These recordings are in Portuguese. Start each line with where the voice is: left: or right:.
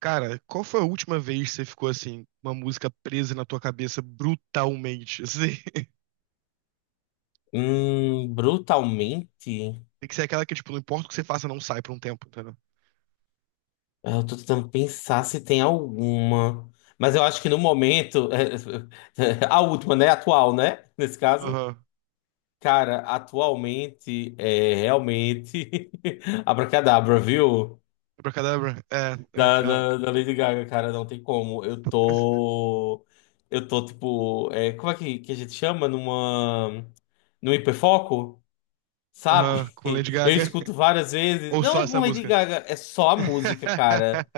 right: Cara, qual foi a última vez que você ficou assim, uma música presa na tua cabeça brutalmente? Assim,
left: Hum, brutalmente,
right: tem que ser aquela que, tipo, não importa o que você faça, não sai por um tempo, entendeu?
left: eu tô tentando pensar se tem alguma. Mas eu acho que no momento, a última, né? Atual, né? Nesse caso.
right: Aham.
left: Cara, atualmente é realmente Abracadabra, viu?
right: Abracadabra? É.
left: Da, da, da Lady Gaga, cara, não tem como. Eu tô. Eu tô tipo. É como é que, a gente chama? Numa. Num hiperfoco?
right: Aham,
left: Sabe?
right: com Lady
left: Eu
right: Gaga.
left: escuto várias vezes.
right: Ou só
left: Não, é
right: essa
left: com Lady
right: música?
left: Gaga, é só a música, cara.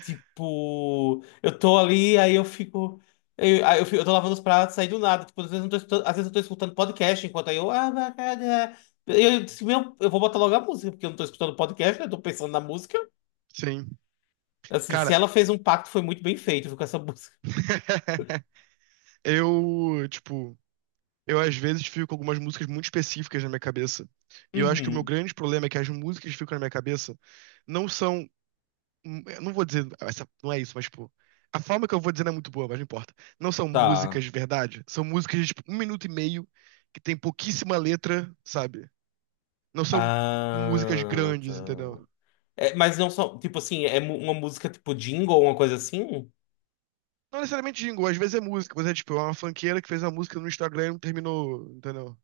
left: Tipo, eu tô ali, aí eu fico. Eu tô lavando os pratos, aí do nada. Tipo, às vezes eu tô escutando, às vezes eu tô escutando podcast enquanto aí eu. Ah, vai, cara, é. Eu, disse, meu, eu vou botar logo a música, porque eu não tô escutando podcast, né? Eu tô pensando na música.
right: Sim.
left: Assim, se
right: Cara,
left: ela fez um pacto, foi muito bem feito viu, com essa música.
right: tipo, eu às vezes fico com algumas músicas muito específicas na minha cabeça. E eu acho que o meu
left: Uhum.
right: grande problema é que as músicas que ficam na minha cabeça não são. Eu não vou dizer, essa, não é isso, mas tipo, a forma que eu vou dizer não é muito boa, mas não importa. Não são
left: Tá.
right: músicas de verdade, são músicas de tipo, 1 minuto e meio, que tem pouquíssima letra, sabe? Não são músicas
left: Ah, tá.
right: grandes, entendeu?
left: É, mas não só. Tipo assim, é mu- uma música tipo jingle ou uma coisa assim?
right: Não necessariamente jingle, às vezes é música, mas é tipo, é uma funkeira que fez uma música no Instagram e não terminou, entendeu?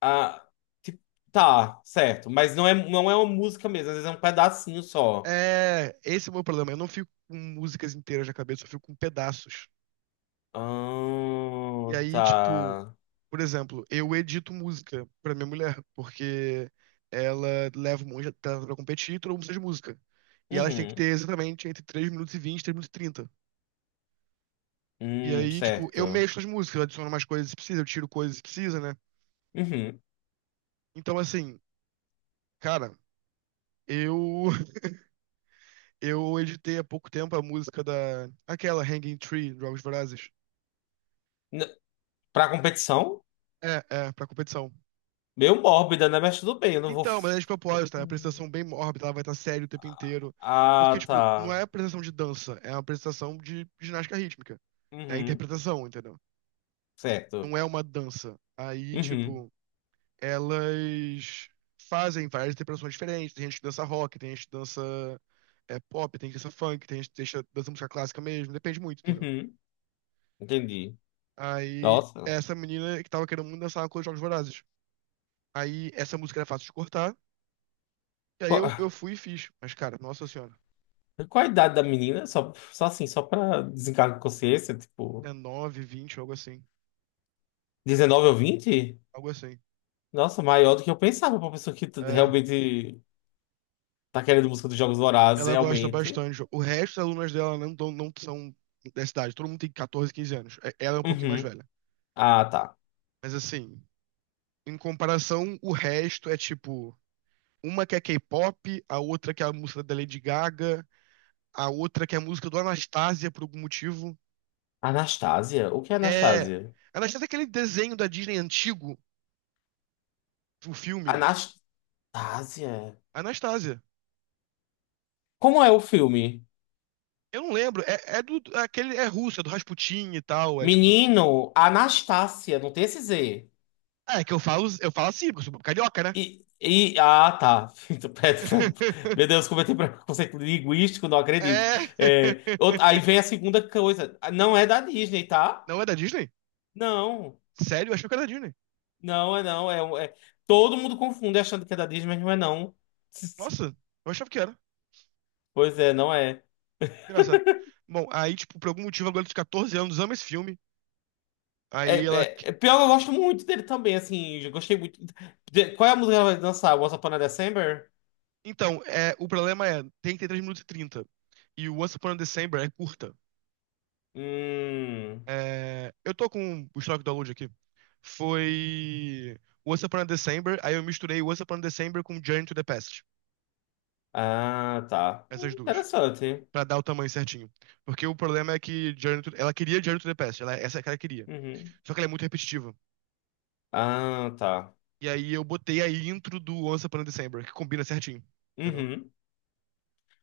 left: Ah, tipo, tá, certo. Mas não é, não é uma música mesmo, às vezes é um pedacinho só.
right: É, esse é o meu problema. Eu não fico com músicas inteiras na cabeça, eu fico com pedaços. E
left: Ah,
right: aí, tipo,
left: tá.
right: por exemplo, eu edito música pra minha mulher, porque ela leva um monte de talento pra competir e todo mundo precisa de música. E elas têm que ter
left: Uhum.
right: exatamente entre 3 minutos e 20 e 3 minutos e trinta. E aí, tipo, eu
left: Certo.
right: mexo as músicas, eu adiciono mais coisas se precisa, eu tiro coisas se precisa, né?
left: Uhum.
right: Então, assim, cara, eu eu editei há pouco tempo a música da. Aquela, Hanging Tree, Jogos Vorazes.
left: N- Pra competição?
right: É, pra competição.
left: Meio mórbida, né? Mas tudo bem, eu não vou.
right: Então, mas é de propósito, tá? É uma
left: Hum.
right: apresentação bem mórbida, ela vai estar séria o tempo inteiro. Porque,
left: Ah,
right: tipo, não é
left: tá.
right: apresentação de dança, é uma apresentação de ginástica rítmica. É a
left: Uhum.
right: interpretação, entendeu?
left: Certo.
right: Não é uma dança. Aí,
left: Uhum.
right: tipo, elas fazem várias interpretações diferentes. Tem gente que dança rock, tem gente que dança pop, tem gente que dança funk, tem gente que dança música clássica mesmo, depende muito, entendeu?
left: Uhum. Entendi.
right: Aí,
left: Nossa.
right: essa menina que tava querendo muito dançar uma coisa de Jogos Vorazes. Aí, essa música era fácil de cortar, e aí
left: Qual,
right: eu fui e fiz. Mas, cara, nossa senhora.
left: qual a idade da menina? Só, só assim, só pra desencargo de consciência, tipo,
right: É 9, 20, algo assim.
left: 19 ou 20.
right: Algo assim.
left: Nossa, maior do que eu pensava pra pessoa que t-
right: É,
left: realmente tá querendo música dos Jogos Vorazes,
right: ela gosta
left: realmente.
right: bastante. O resto das alunas dela não, não são dessa idade. Todo mundo tem 14, quinze anos. Ela é um pouquinho mais
left: Uhum.
right: velha.
left: Ah, tá.
right: Mas assim, em comparação, o resto é tipo. Uma que é K-pop, a outra que é a música da Lady Gaga, a outra que é a música do Anastasia por algum motivo.
left: Anastásia? O que é
right: É.
left: Anastásia?
right: Anastasia é aquele desenho da Disney antigo, o filme.
left: Anastásia?
right: Anastasia.
left: Como é o filme?
right: Eu não lembro. É, é do. É aquele é russo, é do Rasputin e tal. É tipo.
left: Menino, Anastácia, não tem esse Z.
right: É que eu falo assim, porque eu sou carioca, né?
left: E ah, tá. Então, pera- Meu Deus, cometi preconceito linguístico, não acredito.
right: É.
left: É, out- aí vem a segunda coisa. Ah, não é da Disney, tá?
right: Não é da Disney?
left: Não,
right: Sério, eu achava que era da Disney.
left: não é não. É, um- é- todo mundo confunde achando que é da Disney, mas não é não.
right: Nossa, eu achava que era.
left: Pois é, não é.
right: Engraçado. Bom, aí, tipo, por algum motivo, a garota de 14 anos ama esse filme.
left: É,
right: Aí ela.
left: é, é pior, eu gosto muito dele também, assim, eu gostei muito. De- qual é a música que ela vai dançar? Once Upon a December?
right: Então, é, o problema é, tem que ter 3 minutos e 30. E o Once Upon a December é curta.
left: Hum.
right: É, eu tô com o estoque do download aqui. Foi Once Upon a December, aí eu misturei Once Upon a December com Journey to the Past.
left: Ah, tá.
right: Essas duas.
left: Interessante.
right: Pra dar o tamanho certinho. Porque o problema é que ela queria Journey to the Past, ela, é, essa é que ela queria.
left: Uhum.
right: Só que ela é muito repetitiva.
left: Ah, tá.
right: E aí eu botei a intro do Once Upon a December, que combina certinho. Entendeu?
left: Uhum.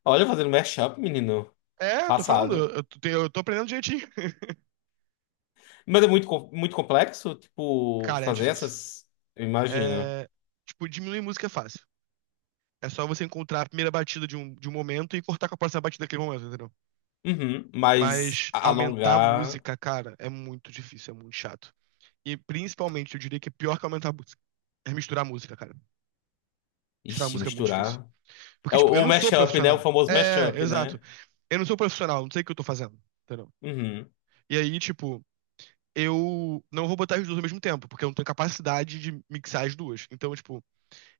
left: Olha, fazendo mashup, menino.
right: É, eu tô falando, eu,
left: Façado.
right: eu tô eu tô aprendendo direitinho.
left: Mas é muito, com- muito complexo, tipo,
right: Cara, é
left: fazer
right: difícil.
left: essas. Eu imagino.
right: É, tipo, diminuir música é fácil. É só você encontrar a primeira batida de um momento e cortar com a próxima batida daquele momento, entendeu?
left: Uhum. Mas
right: Mas
left: a-
right: aumentar a
left: alongar.
right: música, cara, é muito difícil, é muito chato. E principalmente, eu diria que é pior que aumentar a música é misturar a música, cara. Misturar a
left: Ixi,
right: música é muito difícil.
left: misturar.
right: Porque,
left: É
right: tipo, eu
left: o
right: não sou
left: mashup, né? O
right: profissional.
left: famoso
right: É,
left: mashup,
right: exato.
left: né?
right: Eu não sou profissional, não sei o que eu tô fazendo. Entendeu?
left: Uhum.
right: E aí, tipo, eu não vou botar as duas ao mesmo tempo, porque eu não tenho capacidade de mixar as duas. Então, tipo,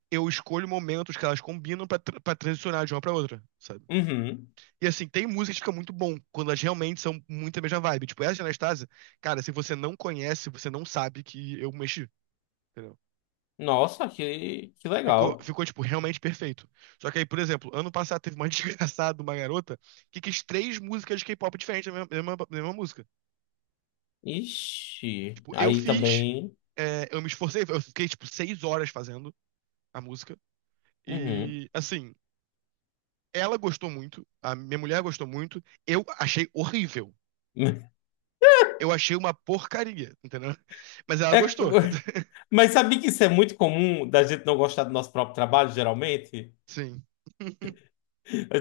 right: eu escolho momentos que elas combinam pra transicionar de uma pra outra, sabe?
left: Uhum.
right: E assim, tem música que fica muito bom, quando elas realmente são muito a mesma vibe. Tipo, essa de Anastasia, cara, se você não conhece, você não sabe que eu mexi. Entendeu?
left: Nossa, que
right: Ficou,
left: legal.
right: ficou, tipo, realmente perfeito. Só que aí, por exemplo, ano passado teve uma desgraçada, de uma garota, que quis três músicas de K-pop diferentes da mesma música.
left: Ixi.
right: Tipo, eu
left: Aí
right: fiz,
left: também.
right: eu me esforcei, eu fiquei, tipo, 6 horas fazendo a música.
left: Uhum.
right: E, assim, ela gostou muito, a minha mulher gostou muito, eu achei horrível. Eu achei uma porcaria, entendeu? Mas ela
left: É,
right: gostou.
left: mas sabia que isso é muito comum da gente não gostar do nosso próprio trabalho, geralmente?
right: Sim.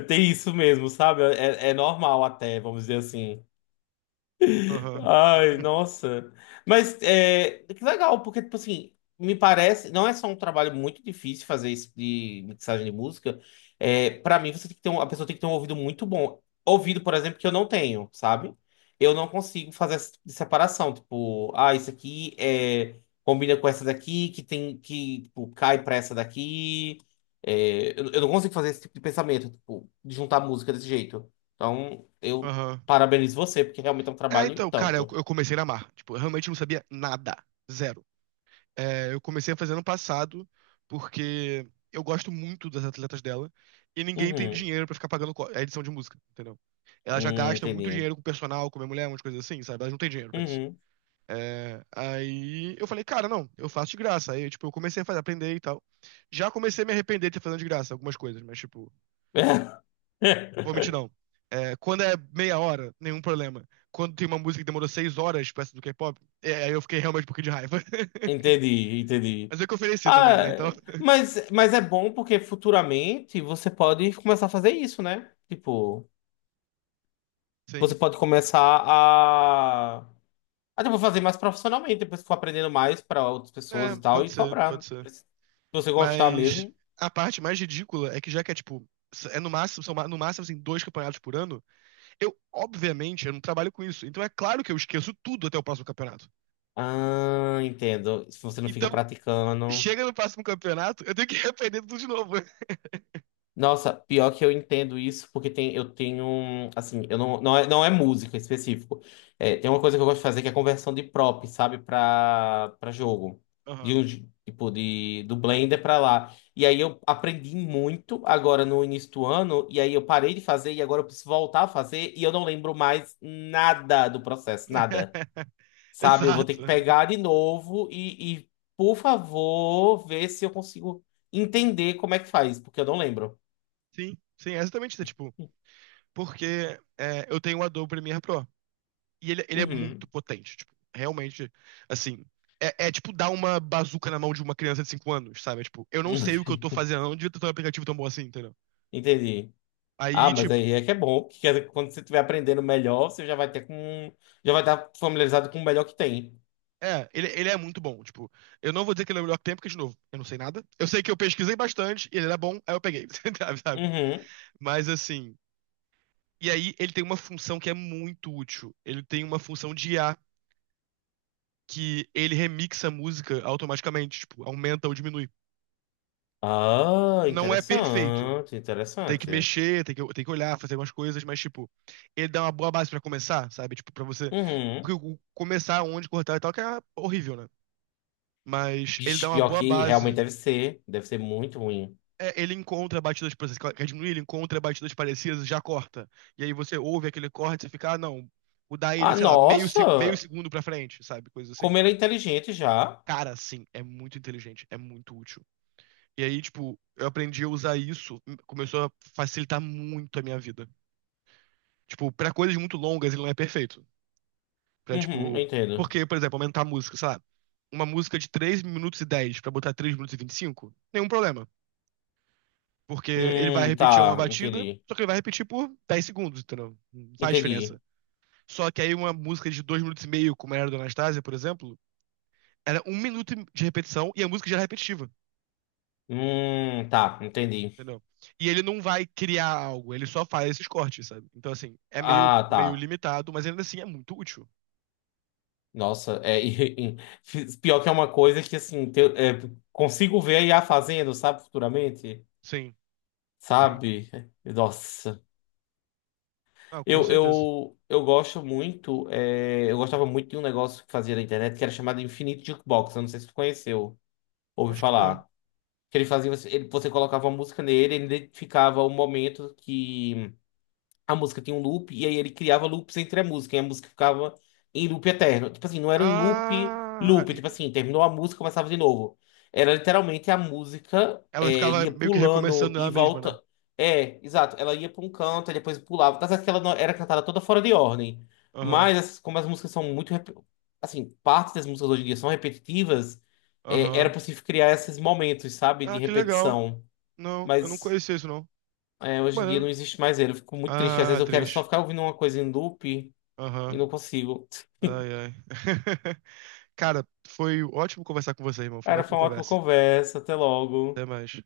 left: Tem isso mesmo, sabe? É, é normal até, vamos dizer assim.
right: Aham.
left: Ai, nossa. Mas é, que legal, porque, tipo assim, me parece, não é só um trabalho muito difícil fazer isso de mixagem de música. É, para mim, você tem que ter um, a pessoa tem que ter um ouvido muito bom. Ouvido, por exemplo, que eu não tenho, sabe? Eu não consigo fazer essa separação. Tipo, ah, isso aqui é, combina com essa daqui, que tem que, tipo, cai pra essa daqui. Eu não consigo fazer esse tipo de pensamento, tipo, de juntar música desse jeito. Então, eu
right: Aham.
left: parabenizo você, porque realmente é um
right: É,
left: trabalho e o
right: então, cara, eu,
left: tanto.
right: eu comecei a amar. Tipo, eu realmente não sabia nada. Zero. É, eu comecei a fazer ano passado, porque eu gosto muito das atletas dela, e ninguém tem
left: Uhum.
right: dinheiro pra ficar pagando a edição de música, entendeu? Elas já gastam muito
left: Entendi.
right: dinheiro com personal, com minha mulher, umas coisas assim, sabe? Elas não têm dinheiro pra isso.
left: Uhum.
right: É, aí eu falei, cara, não, eu faço de graça. Aí, tipo, eu comecei a fazer, aprender e tal. Já comecei a me arrepender de ter fazendo de graça algumas coisas, mas, tipo, vou mentir, não. É, quando é meia hora, nenhum problema. Quando tem uma música que demorou 6 horas, peça do K-pop, aí eu fiquei realmente um pouquinho de raiva.
left: Entendi, entendi.
right: Mas é que eu ofereci também, né? Então,
left: Ah, mas é bom porque futuramente você pode começar a fazer isso, né? Tipo, você
right: sim.
left: pode começar a, a tipo, fazer mais profissionalmente, depois for aprendendo mais para outras pessoas
right: É,
left: e tal,
right: pode
left: e
right: ser, pode
left: cobrar.
right: ser.
left: Se você gostar
right: Mas
left: mesmo.
right: a parte mais ridícula é que já que é tipo, é no máximo, no máximo assim, dois campeonatos por ano, eu, obviamente, eu não trabalho com isso. Então é claro que eu esqueço tudo até o próximo campeonato.
left: Ah, entendo. Se você não fica
right: Então,
left: praticando.
right: chega no próximo campeonato, eu tenho que aprender tudo de novo.
left: Nossa, pior que eu entendo isso, porque tem, eu tenho, um- assim, eu não, não é, não é música em específico. É, tem uma coisa que eu gosto de fazer que é conversão de prop, sabe, pra jogo. De
right: Aham.
left: um, j- tipo, de, do Blender pra lá. E aí eu aprendi muito agora no início do ano, e aí eu parei de fazer, e agora eu preciso voltar a fazer, e eu não lembro mais nada do processo, nada. Sabe, eu vou ter que
right: Exato.
left: pegar de novo e por favor, ver se eu consigo entender como é que faz, porque eu não lembro.
right: Sim, sim, é exatamente isso. É, tipo, porque eu tenho o Adobe Premiere Pro. E ele é muito
left: Uhum.
right: potente, tipo, realmente, assim. É, tipo dar uma bazuca na mão de uma criança de 5 anos, sabe? É, tipo, eu não sei o que eu tô fazendo, eu não devia ter um aplicativo tão bom assim, entendeu?
left: Entendi. Ah,
right: Aí,
left: mas
right: tipo,
left: aí é que é bom, que quer dizer que quando você estiver aprendendo melhor, você já vai ter com, já vai estar familiarizado com o melhor que tem.
right: ele é muito bom. Tipo, eu não vou dizer que ele é o melhor que tem, porque, de novo, eu não sei nada. Eu sei que eu pesquisei bastante, e ele era bom, aí eu peguei, sabe?
left: Uhum.
right: Mas assim. E aí, ele tem uma função que é muito útil. Ele tem uma função de IA que ele remixa a música automaticamente, tipo, aumenta ou diminui.
left: Ah,
right: Não é perfeito.
left: interessante,
right: Tem que
left: interessante.
right: mexer, tem que olhar, fazer algumas coisas, mas, tipo, ele dá uma boa base pra começar, sabe? Tipo, pra você. Porque
left: Uhum.
right: começar onde cortar e tal, que é horrível, né? Mas ele
left: Bicho,
right: dá uma
left: pior
right: boa
left: que realmente
right: base.
left: deve ser muito ruim.
right: É, ele encontra batidas, por exemplo, quer diminuir, ele encontra batidas parecidas e já corta. E aí você ouve aquele corte e você fica, ah, não, mudar ele,
left: Ah,
right: sei lá, meio, meio
left: nossa,
right: segundo pra frente, sabe? Coisa assim.
left: como ele é inteligente já.
right: Cara, sim, é muito inteligente, é muito útil. E aí, tipo, eu aprendi a usar isso, começou a facilitar muito a minha vida. Tipo, pra coisas muito longas ele não é perfeito. Pra,
left: Uhum, eu
right: tipo.
left: entendo.
right: Porque, por exemplo, aumentar a música, sei lá, uma música de 3 minutos e 10 pra botar 3 minutos e 25 nenhum problema. Porque ele vai repetir uma
left: Tá,
right: batida,
left: entendi.
right: só que ele vai repetir por 10 segundos, entendeu? Não faz
left: Entendi.
right: diferença. Só que aí uma música de 2 minutos e meio, como era do Anastasia, por exemplo, era um minuto de repetição e a música já era repetitiva,
left: Tá, entendi.
right: entendeu? E ele não vai criar algo, ele só faz esses cortes, sabe? Então, assim, é meio,
left: Ah,
right: meio
left: tá.
right: limitado, mas ainda assim é muito útil.
left: Nossa, é e- pior que é uma coisa que assim te- é, consigo ver a IA fazendo, sabe, futuramente,
right: Sim, sim.
left: sabe? Nossa,
right: Ah, com certeza.
left: eu gosto muito, é, eu gostava muito de um negócio que fazia na internet que era chamado Infinite Jukebox, eu não sei se tu conheceu, ouvi
right: Acho que não.
left: falar. Que ele fazia, você- ele, você colocava uma música nele, ele identificava o momento que a música tinha um loop, e aí ele criava loops entre a música, e a música ficava em loop eterno. Tipo assim, não era um loop,
right: Ah,
left: loop, tipo assim, terminou a música, começava de novo. Era literalmente a música
right: ela
left: é,
right: ficava
left: ia
right: meio que
left: pulando
right: recomeçando
left: e
right: ela mesma, né?
left: volta. É, exato, ela ia para um canto, e depois pulava. Tá certo que ela não- era cantada toda fora de ordem.
right: Aham,
left: Mas essas- como as músicas são muito. Rep- Assim, parte das músicas hoje em dia são repetitivas, é,
right: aham.
left: era possível criar esses momentos, sabe, de
right: Ah, que legal.
left: repetição.
right: Não, eu não
left: Mas.
right: conhecia isso, não.
left: É,
right: Que
left: hoje em dia
right: maneiro.
left: não existe mais ele. Eu fico muito triste. Às
right: Ah,
left: vezes eu quero só
right: atriz.
left: ficar ouvindo uma coisa em loop e
right: Aham.
left: não consigo.
right: Ai, ai. Cara, foi ótimo conversar com você, irmão. Foi uma
left: Cara,
right: ótima
left: foi uma ótima
right: conversa.
left: conversa. Até
right: Até
left: logo.
right: mais.